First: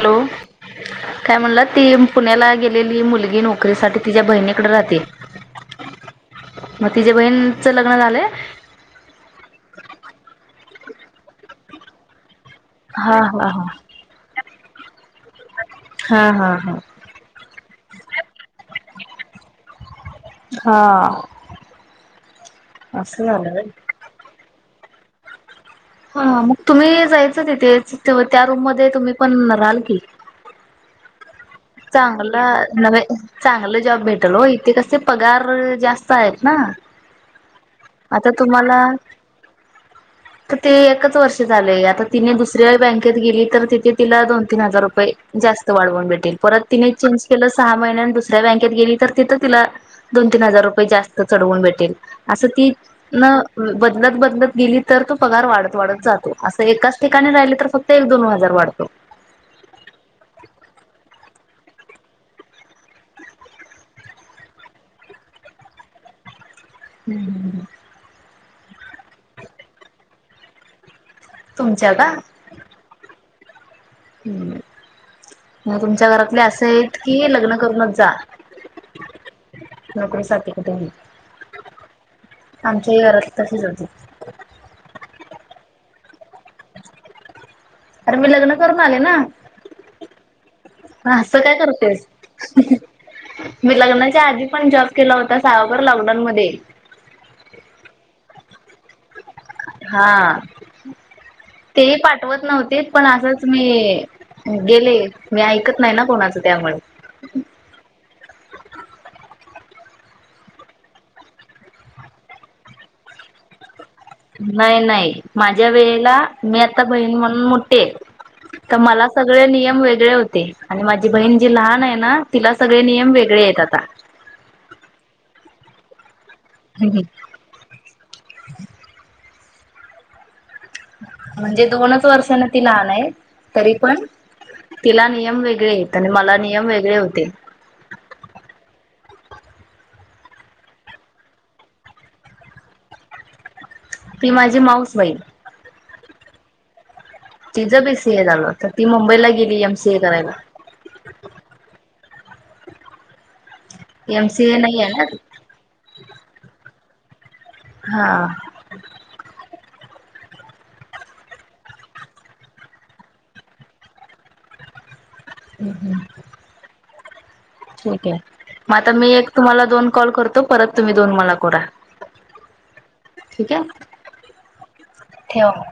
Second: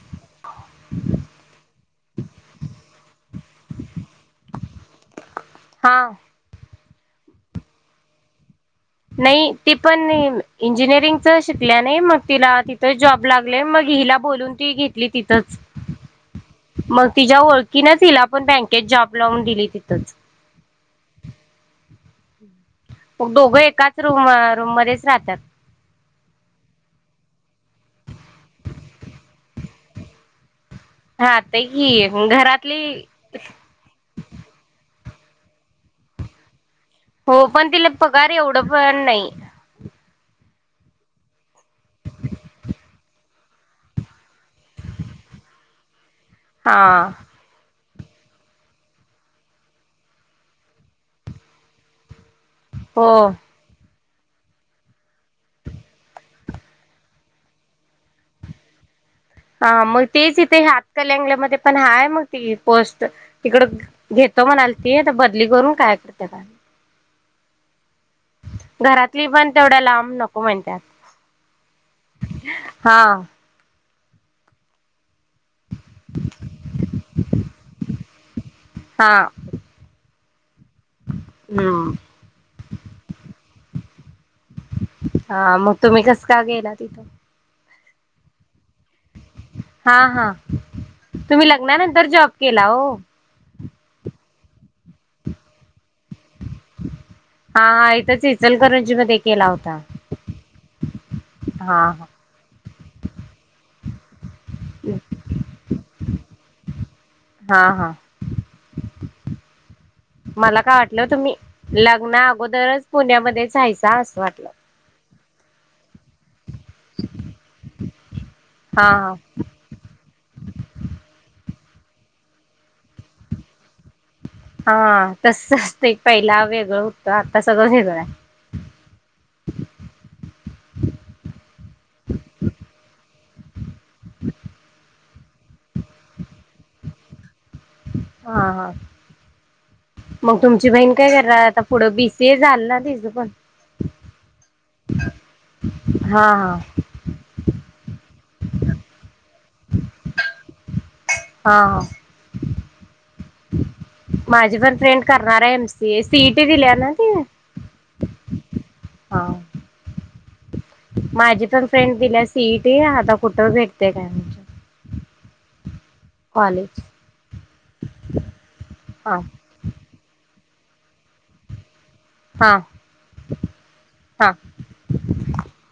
Hello काय म्हणलात ती पुण्याला गेलेली मुलगी नोकरीसाठी तिच्या बहिणीकडे राहते हा मग तिझ्या बहीणचं लग्न झालंय? नाही ती पण इंजिनिअरिंगच शिकल्या नाही मग तिला ती ते हा जॉब हा लागले हा मग हिला बोलून ती घेतली तिथंच हा हा हा मग तिच्या ओळखीनच हिला पण बँकेत जॉब लावून दिली तिथंच हा असं मग झालं दोघं व्हय एकाच रूम रूम मध्येच राहत्यात हा मग तुम्हीही जायचं तिथेचं त्या रूम मध्ये तुम्ही पण रहाल की हात चांगलं नव्हे चांगलं जॉब भेट ल ओ इथे कसे पगार जास्त आहेत ना हो पण तिला पगार एवढं पण नाही तिथे एकच वर्ष झालेय आता तिने दुसऱ्या बँकेत गेली तर तिथे तिला दोन तीन हजार रुपये जास्त वाढवून भेटेल परत तिने हा चेंज केलं सहा महिन्यानं दुसऱ्या बँकेत गेली तर तिथं तिला दोन तीन हजार रुपये जास्त चढवून भेटेल असं ती हो न बदलत बदलत गेली तर तो पगार वाढत वाढत जातो असं एकाच ठिकाणी राहिली तर फक्त एक दोन हजार वाढतो हा मग तेच इथे हातकणंगले मध्ये पण हाय मग ती पोस्ट तिकड घेतो म्हणालती तर बदली करून काय करत्या काय माहि हम्म्म्म घरातली पण तेवढ्या लांब नको म्हणत्यात तुमच्या का? हा हम्म मग तुमच्या घरातले असे आहेत की लग्न करूनच जा हां नोकरी साठी कुठेही हम्म्म्म आमच्याही घरातले तशीच होती हा मग तुम्ही कस का गेला तिथं? खरं मी लग्न करून आले ना हा हा असं तुम्ही काय करतेस लग्नानंतर जॉब केला ओ मी लग्नाच्या आधी पण जॉब केला होता सहाभर लॉकडाऊनमध्ये हा हा इथंच इचलकरंजी मध्ये केला होता हा हा तेही हा पाठवत नव्हतीत पण असंच मी गेले मी ऐकत नाही ना कोणाचं त्यामुळे हा हा मला काय वाटलं तुम्ही लग्ना अगोदरच पुण्यामध्येच हाय सा असं वाटलं नाही नाही माझ्या वेळेला मी आता बहीण म्हणून मोठी हाय तर हा मला सगळे नियम वेगळे होते आणि माझी बहीण जी लहान आहे ना तिला सगळे नियम वेगळे आहेत आता हा तसच ते पहिला वेगळं होत आता सगळं वेगळं आहे. म्हणजे दोनच वर्षने ती लहान आहे तरी पण तिला नियम वेगळे येत आणि मला नियम वेगळे होते. हा हा मग तुमची बहीण काय कररा आता पुढं बीसीए झाल ना तिचं पण. ती माझी माऊसबाईल. हा हा तिचं बीसीए झालं तर ती मुंबईला गेली एमसीए करायला. हा हा एम सीए माझी पण नाही आहे ना फ्रेंड ती. करणार आहे एमसी ए, सीट दिल्या ना ती? हा हा माझी पण फ्रेंड दिल्या सीईट आता कुठं भेटते काय? हम् हम्म कॉलेज ठीक आहे मग आता मी हा एक तुम्हाला दोन कॉल करतो परत तुम्ही दोन मला करा. हा ठीक आहे हा ठेव.